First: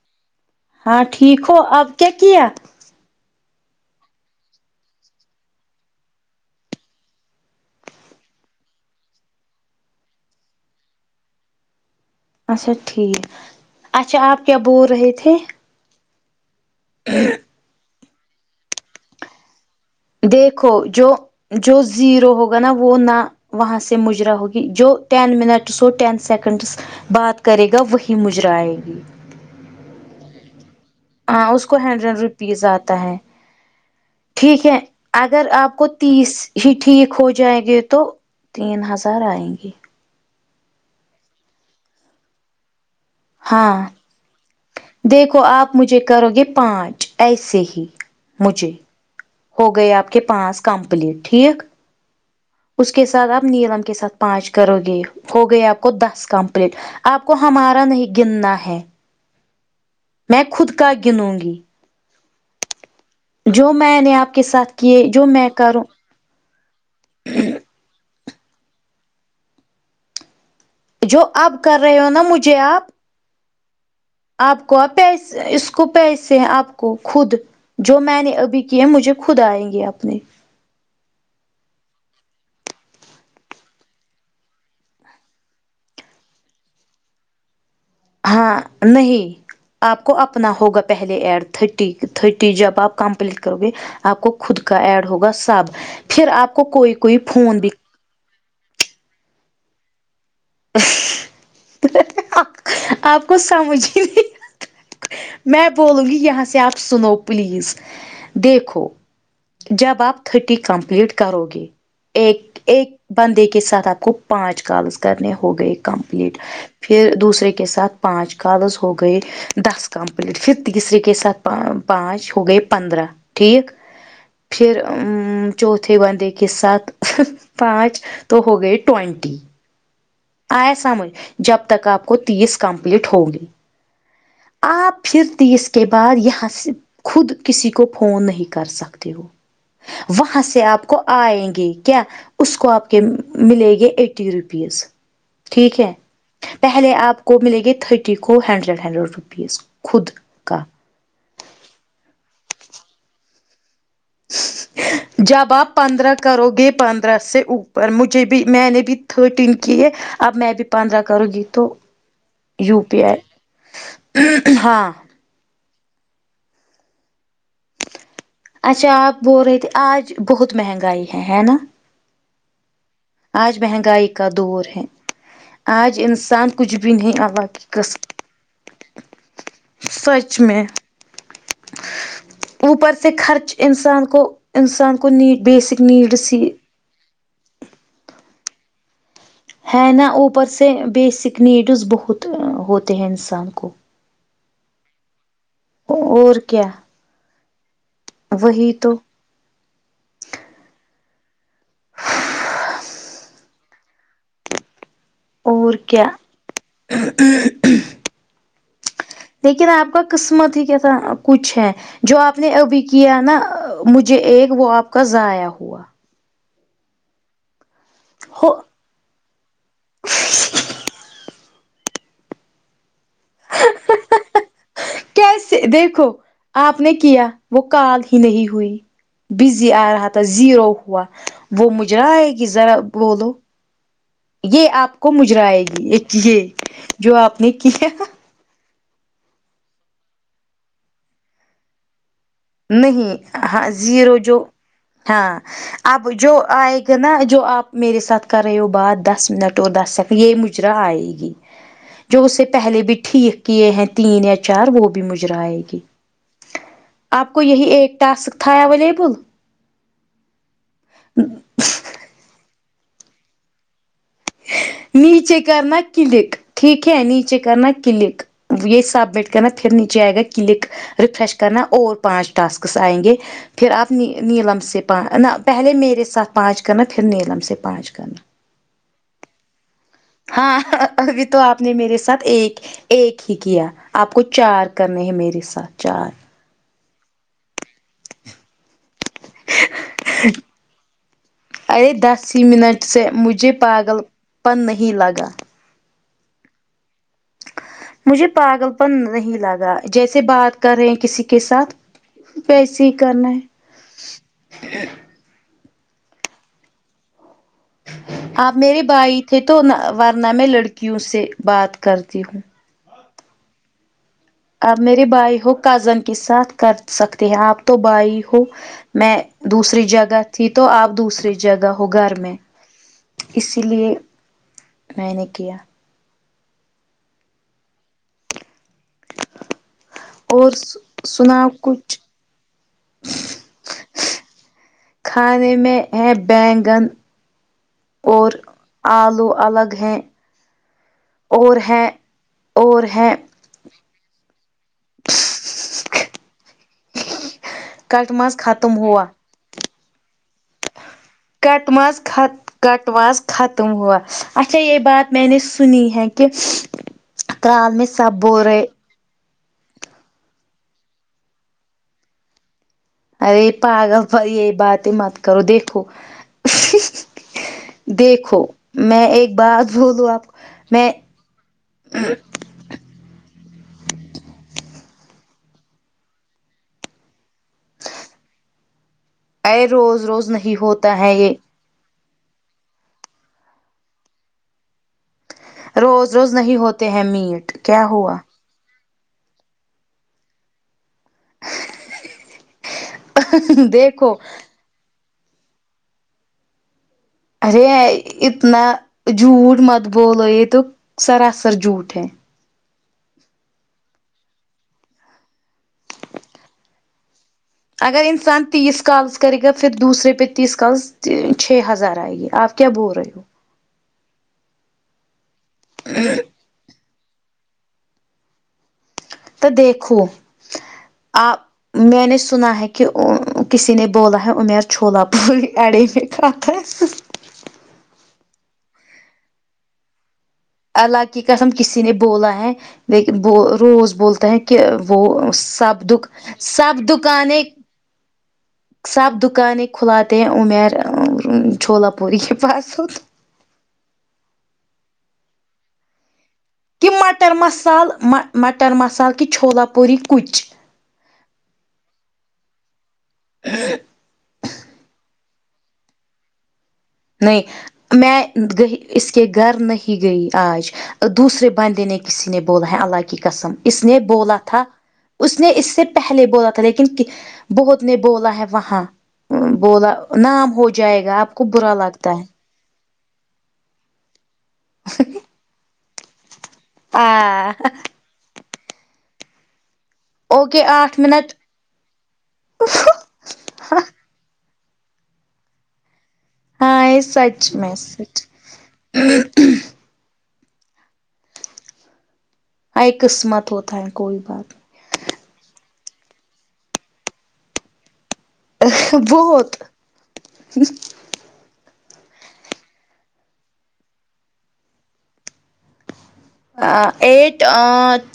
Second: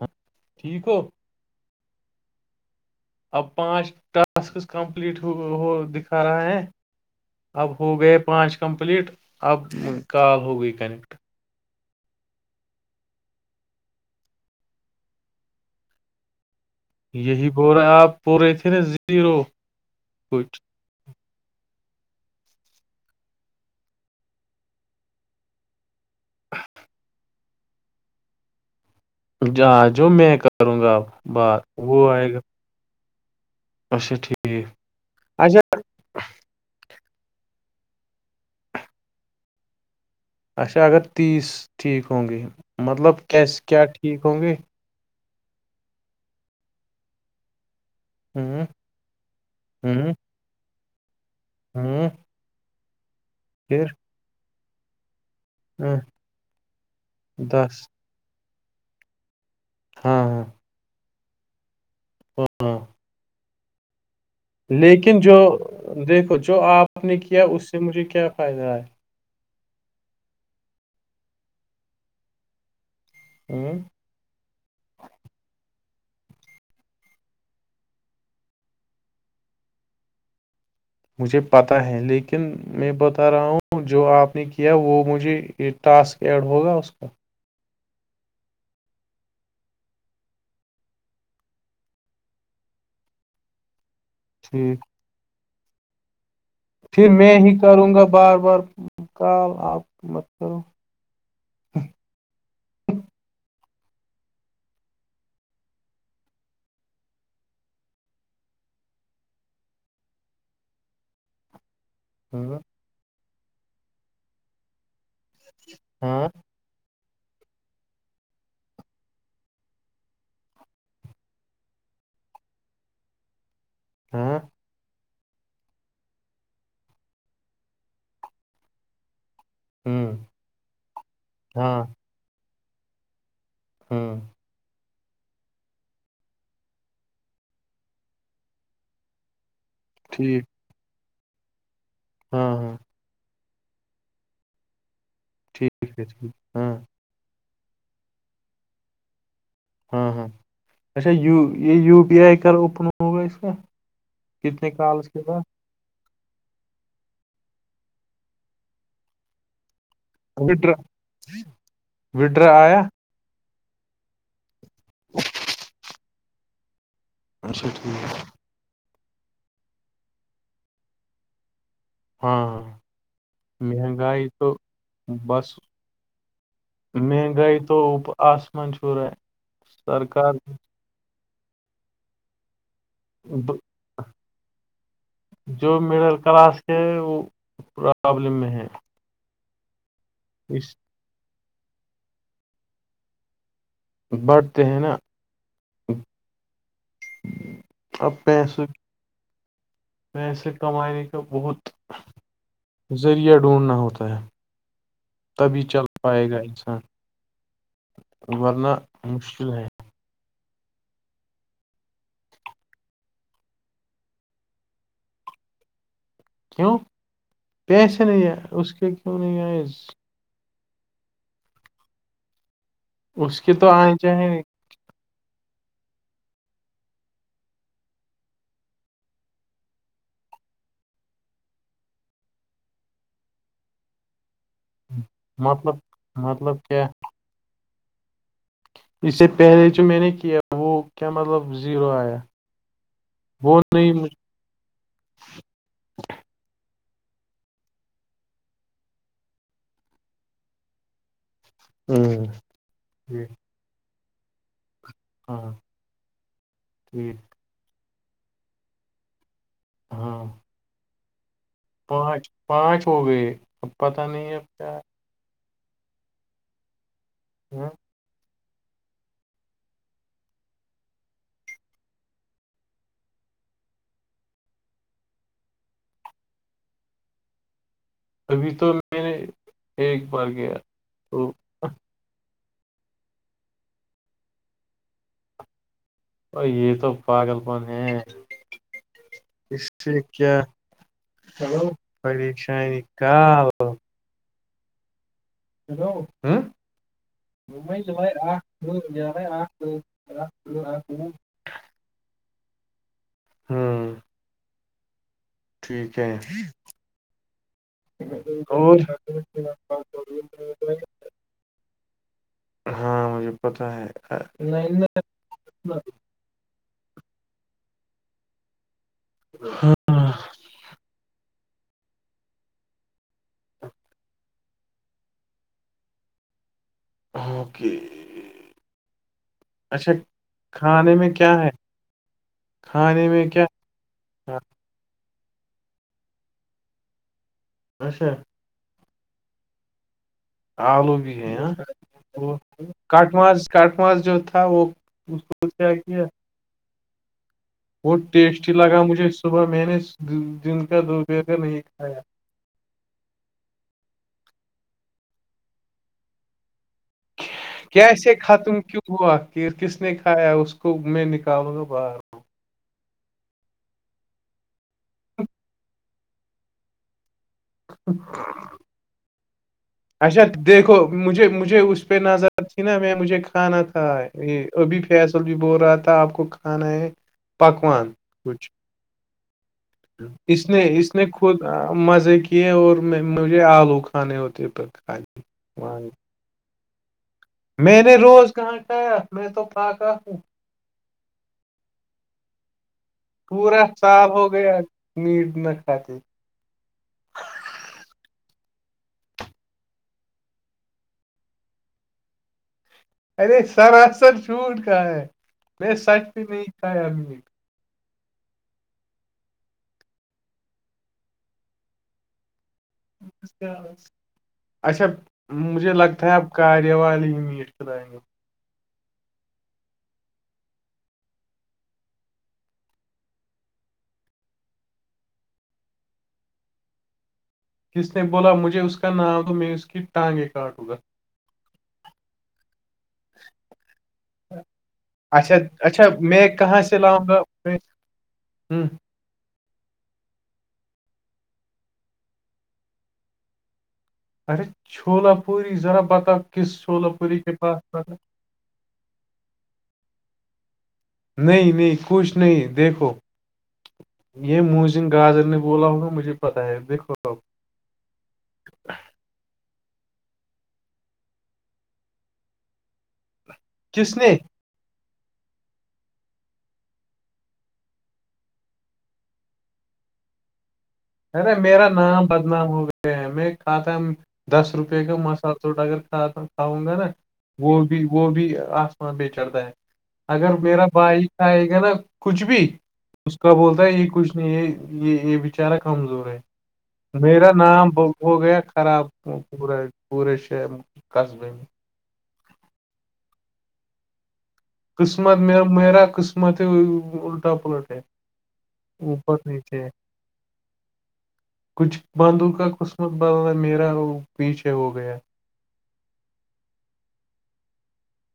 ہاں ہاں ٹھیک ہو اب کیا کیا اب پانچ ٹاسکس کمپلیٹ ہو دکھا رہا ہے اب ہو گئے پانچ کمپلیٹ اب کال ہو گئی کنیکٹ اچھا ٹھیک اچھا آپ کیا بول رہے تھے یہی بول رہا آپ بول رہے تھے نا زیرو کچھ دیکھو جو جو زیرو ہوگانا وہ نہ وہاں سے مجرا ہوگی جو ٹین منٹس ہو ٹین سیکنڈس بات کرے گا وہی مجرائے گا جاں جو میں کروں گا اب ہاں بات اس کو وہ ہنڈریڈ آئے گا روپیز آتا ہے اچھا ٹھیک ٹھیک ہے اگر اچھا آپ کو تیس ہی ٹھیک ہو جائیں گے تو تین ہزار آئیں گی اچھا اگر تیس ٹھیک ہوں گے مطلب کیس کیا ہاں ٹھیک ہوں گے دیکھو آپ مجھے کرو گے پانچ ایسے ہی ہوں مجھے ہو گئے آپ ہوں کے پانچ کمپلیٹ ٹھیک ہوں اس کے ساتھ آپ نیلم پھر کے ساتھ پانچ کرو گے ہو گئی آپ کو دس کمپلیٹ آپ کو دس ہمارا نہیں گننا ہے ہاں میں خود کا گنوں گی ہ [inaudible] جو میں نے آپ کے ساتھ کیے جو میں کروں دیکھو جو آپ نے کیا اس سے مجھے کیا فائدہ ایا جو اب کر رہے ہو نا مجھے آپ ہوں آپ کو آ پیسے اس کو پیسے ہیں آپ کو خود جو میں نے ابھی کیے ہیں مجھے خود آئیں گے اپنے مجھے پتہ ہے لیکن میں بتا رہا ہوں جو آپ نے کیا وہ مجھے یہ ٹاسک ایڈ ہوگا اس کا ہاں نہیں آپ کو اپنا ہوگا پہلے ایڈ تٹھٹی تٹھٹی جب آپ کمپلیٹ کرو گے آپ کو خود کا ٹھیک ایڈ ہوگا سب پھر آپ کو کوئی پھر کوئی میں ہی فون بھی کروں گا بار بار کال آپ مت کرو آپ کو سمجھ ہی نہیں آتا میں بولوں گی یہاں سے آپ سنو پلیز دیکھو جب آپ تٹھٹی کمپلیٹ کرو گے ہاں ایک ایک بندے کے ساتھ آپ کو پانچ کالز کرنے ہوگئے ہاں کمپلیٹ پھر دوسرے کے ساتھ پانچ کالذ ہو گئے دس کمپلیٹ پھر تیسرے کے ساتھ پانچ ہو گئے پندرہ ٹھیک ہاں پھر چوتھے بندے کے ساتھ پانچ تو ہو گئے ٹوونٹی ہوں آئے سمجھ جب ہاں تک آپ کو تیس کمپلیٹ ہوگی ہوں آپ پھر تیس کے بعد یہاں سے خود کسی کو فون نہیں کر سکتے ہو وہاں ٹھیک سے آپ کو آئیں گے کیا ہاں اس کو ہاں آپ کے ملے گے ایٹی روپیز ٹھیک ہے ٹھیک ہاں آپ کو ملے گے تھرٹی کو ہنڈریڈ ہنڈریڈ روپیز خود ہاں ہاں کا اچھا یہ یو پی آئی کر اوپن ہوگا اسکا کتنے کالس کے بعد جب آپ پندرہ کرو گے پندرہ سے اوپر مجھے بھی میں نے بھی تھرٹین کیے اب میں ابھی وڈرا پندرہ کروں گی تو وڈرا آیا یو پی آئی ہاں اچھا ٹھیک اچھا آپ بول رہے تھے آج بہت مہنگائی ہے ہے نا ہاں ہاں آج مہنگائی کا دور ہے بس آج انسان کچھ بھی نہیںں اللہ مہنگائی کی تو اوپ- آسمان چھو قسم رہا ہے سچ سرکار میں اوپر ‌ سے خرچ ب- ا انسان کو انسان کو نیڈ بیسک جو مڈل نیڈس ہی کلاس وہ پرابلم میں ہے ہے نا اوپر سے اس بیسک نیڈز بہت ہوتے ہیں انسان کو بڑھتے ہیں نا اور کیا اب پیسے وہی تو پیسے کمانے کا بہت ذریعہ ڈھونڈھنا ہوتا ہے تبھی اور چل کیا پائے گا انسان ورنا مشکل ہے لیکن آپ کا قسمت ہی کیا کچھ ہے جو آپ نے ابھی کیا نا مجھے ایک وہ آپ کا ضائع ہوا کیوں پیسے نہیں ہیں ہو اس کے کیوں نہیں آئے اس کی تو آنے چاہیں کیسے دیکھو آپ نے کیا وہ کال ہی نہیں ہوئی بزی آ رہا تھا زیرو ہوا وہ مجرا آئے گی ذرا بولو [unintelligible] یہ آپ کو مجرائے مطلب گی ایک یہ مطلب کیا جو آپ نے کیا اس سے پہلے جو میں نے کیا وہ کیا مطلب زیرو آیا نہیں وہ ہاں نہیں مجھ- زیرو جو ہاں اب جو آئے گا نا جو آپ میرے ساتھ کر رہے ہو بات دس منٹ اور دس سیکنڈ یہ مجرا آئے گی جو ہوں، اس سے پہلے بھی ٹھیک کیے ہیں تین یا چار وہ بھی مجرا ہاں اائے گی ٹھیک آپ کو یہی ایک ٹاسک تھا اویلیبل ہاں ہ پانچ پانچ ہو گئے اب پتہ نہیں ہے اب کیا نیچے کرنا کلک ٹھیک ہے نیچے ہے۔ کرنا ہاں کلک یہی سبمٹ کرنا پھر نیچے آئے گا کلک ریفریش کرنا اور پانچ ٹاسکس آئیں گے پھر آپ نیلم سے پ نہ پہلے میرے ساتھ پانچ کرنا پھر نیلم سے پانچ کرنا ابھی تو میں نے ایک بار گیا ہاں ابھی تو آپ نے میرے ساتھ ایک ایک ہی کیا آپ کو چار کرنے ہیں میرے ساتھ چار ا یہ تو پگل پن ہے اس سے کیا ارے دس ہی پریشانی منٹ سے کا مجھے ہو پاگل پن نہیں لگا ہیلو ہ مجھے پاگل پن نہیں لگا جیسے بات کر رہے ہیں کسی کے ساتھ پسیی کرنا ہے ٹھیک ہے آپ اور میرے بھائی تھے تو ورنہ میں لڑکیوں سے بات کرتی ہوں ہاں مجھے پتاہ ہے آپ میرے بھائی ہو کزن کے ساتھ کر سکتے ہیں آپ تو بھائی ہو میں دوسری جگہ تھی تو آپ دوسری جگہ ہو گھر میں اسی لیے میں نے کیا اوکے اچھا اور کھانے میں کیا سناؤ ہے کچھ کھانے میں کیا تھا؟ کھانے میں ہے بینگن اچھا اور آلو الگ ہیں آلو بھی ہیں ہاں اور ہے وہ اور ہے کٹ ماج کٹ ماج جو تھا وہ اس کو کیا کیا بہت کٹ ماز ٹیسٹی ختم لگا ہوا مجھے صبح میں نے دن کا دو کٹ ماز خت کٹ ماز ختم ہوا اچھا یہ بات میں نے سنئ ہے کہ ترال میں سب کیسے بول ختم رہے کیوں ہوا پھر کس نے کھایا اس کو میں نکالوں گا باہر ارے پاگل بھائی یہ بات ہی مت کرو دیکھو دیکھو میں ایک بات [inaudible] بولوں اچھا آپ کو دیکھو میں مجھے مجھے اس پہ نظر اچ نا میں مجھے کھانا تھا یہ ابھی فیصل بھی بول رہا تھا آپ کو کھانا ہے پکوان کچھ ارے روز روز اس نہیں نے اس ہوتا نے ہے یہ خود مزے کی یہ اور میں مجھے آلو کھانے ہوتے پت ہا روز روز نہیں ہوتے ہیں میٹ میں کیا نے ہوا روز کہاں کھایا میں تو پھخا ہوں پورا سال دیکھو ہو گیا میٹ نہ کھاتے ارے اتنا جھوٹ مت بولو یہ تو سراسر جھوٹ ہے ارے سراسر چھوٹ کہا ہے میں سچ میں نہیں کھایا میٹ اگر انسان تیس کالس کرے گا پھر دوسرے پہ تیس کالس چھ ہزار آئے گی آپ کیا بول رہے ہو اچھا مجھے لگتا ہے اب کارے والی میٹ کھلائ گے آپ تو دیکھو آ میں نے سنا ہے کہ کسی نے بولا ہے امیر چھلا پی اڑے میں کھتا ہے کس نے بولا مجھے اس کا نام تو میں اس کی ٹانگے کاٹوں گا اللہ کی قسم کسی نے بولا ہے لیکن ب روز بولتا ہیں کہ وہ اچھا سب اچھا دک میں سب دکانیں ہوں سب دکانیں کھلاتے ہیں امیر چھولا پوری کے پاس ہوتا ارے چھولا پوری ذرا بتاؤ کس چھولا کہ پوری کے مٹر پاس ب مسال مٹر مسال کہ چھلا پوری کچ نہیں نہیں کچھ نہیں دیکھو یہ موزن گاجر نے بولا ہوگا مجھے پتاہ ہے بو نہیں میں گ اس کے گھر نہیں گئی آج دوسرے بندے نے کسی نے بولا ہے اللہ کی قسم اس نے بولا تھا اس نے اس سے پہلے بولا تھا لیکن بہت نے بولا ہے وہاں بولا نام ہو جائے گا آپ ارے کو میرا برا نام لگتا ہے بدنام ہو گیا ہے میں کھتا دس روپئے کا مسالہ ثوٹ اگر کھاؤں گانا ہاں وہ بھی وہ بھی آ سر پہ چڑتا ہے اگر اوکے میرا آٹھ بھائی منٹ کھائے گانا کچھ بھی اس کا بولتا ہے یہ کچھ نہیں ہے یہ یہ بچارا کمزور ہے ہاں یہ میرا سچ نام میں ہو سچ گیا خراب پورا [unintelligible] پورے شہر میں قصبے میں ہے قسمت ہوتا ہے کوئی بات [unintelligible] قسمت میںیر میرا قسمت الٹا پلٹ ہے اوپر بہت نیچے ہے [unintelligible] کچھ بندو کا قسمت بدل میرا وہ پیچھے ہو گیا آ ایٹ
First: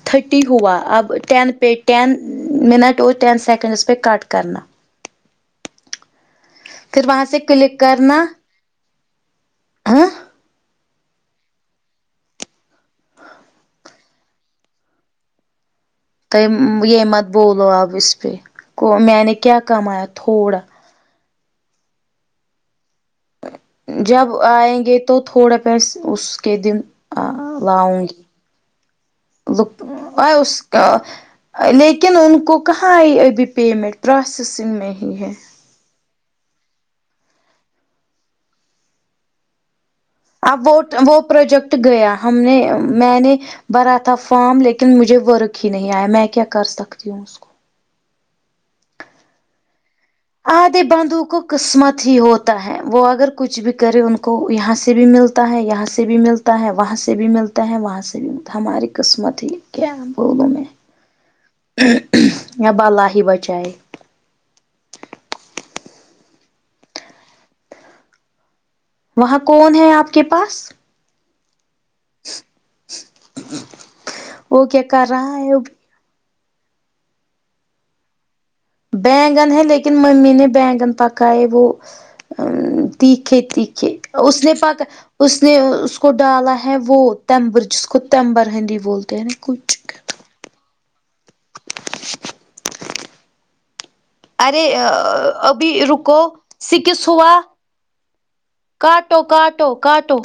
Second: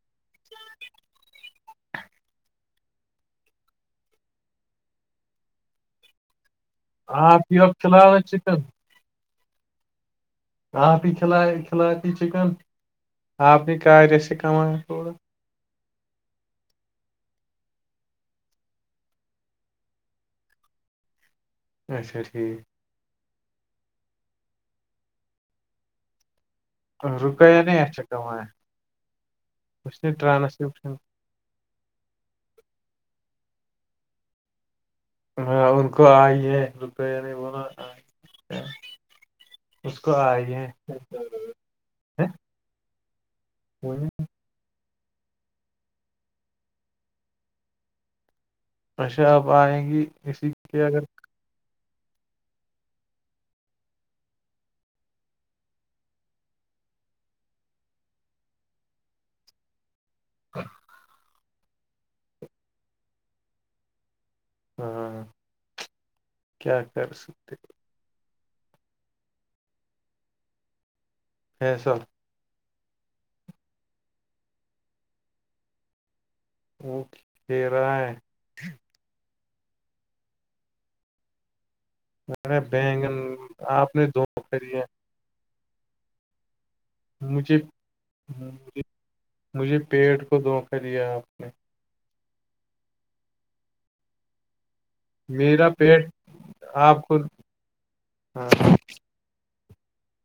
تھٹی ہوا اب ٹین پہ ٹین منٹ اور ٹین سیکنڈس پہ کٹ کرنا پھر وہاں سے آپ ہی کلک اوکھالا کرنا چکن ہاں ہاپ ہی کھل کھلاتی چکن اپ ہی کار سکھاوا تھوڑا توم یہ مت بول آپ اس پہ میں نے کیا کمایا تھوڑا اچھا ٹھیک جب آئیں گے تو تھوڑا پیس اس کے دن آ رکیا نے لاؤں اچھا گی کمایا ل اس نے آ اس کا ٹرانسکرپشن لیکن ان کو کہاں آئی ابھی پیمنٹ پروسیسنگ میں ہی ہے ہاں ان کو آج یہ کوکیا نے بولا اس کو [unintelligible] اب وہ وہ پروجیکٹ گیا ہیں؟ ہم نے میں نے بھرا تھا فارم لیکن لن مجھے ورق ہی نہیں آیا میں کیا کر سکتی ہوں اس کو اچھا اب آے گی اسی آ دے کے اگر بندو کو قسمت ہی ہوتا ہے وہ اگر کچھ بھی کرے ان کو یہاں سے بھی ملتا ہے یہاں سے بھی ملتا تا ہے وہاں سے بھی ملتا ہے وہاں سے بھی ملتا ہے ہماری قسمت ہی کیا بولوں میں ہاں [unintelligible] اب اللہ ہی بچائیے ہاں کیا کر سکتے ہو وہاں کون ہے آپ کے پاس فیصل وہ کیا کر رہا ہے وہ کہ رہا ہے بینگن ہے لیکن ممی نے بینگن پکائے وہ [unintelligible] ارے بینگن تیکھے تیکھے آپ نے اس دوکھا ریا پکا اس نے اس کو ڈالا ہے وہ مجھے تمبر جس کو تمبر ہندی بولتے ہیں نا کچھ مجھے پیٹ کو دھوکا دیا آپ نے ارے میرا ابھی پیٹ رکو سکس آپ کو ہوا ہاں کاٹ کاٹو کاٹو کاٹو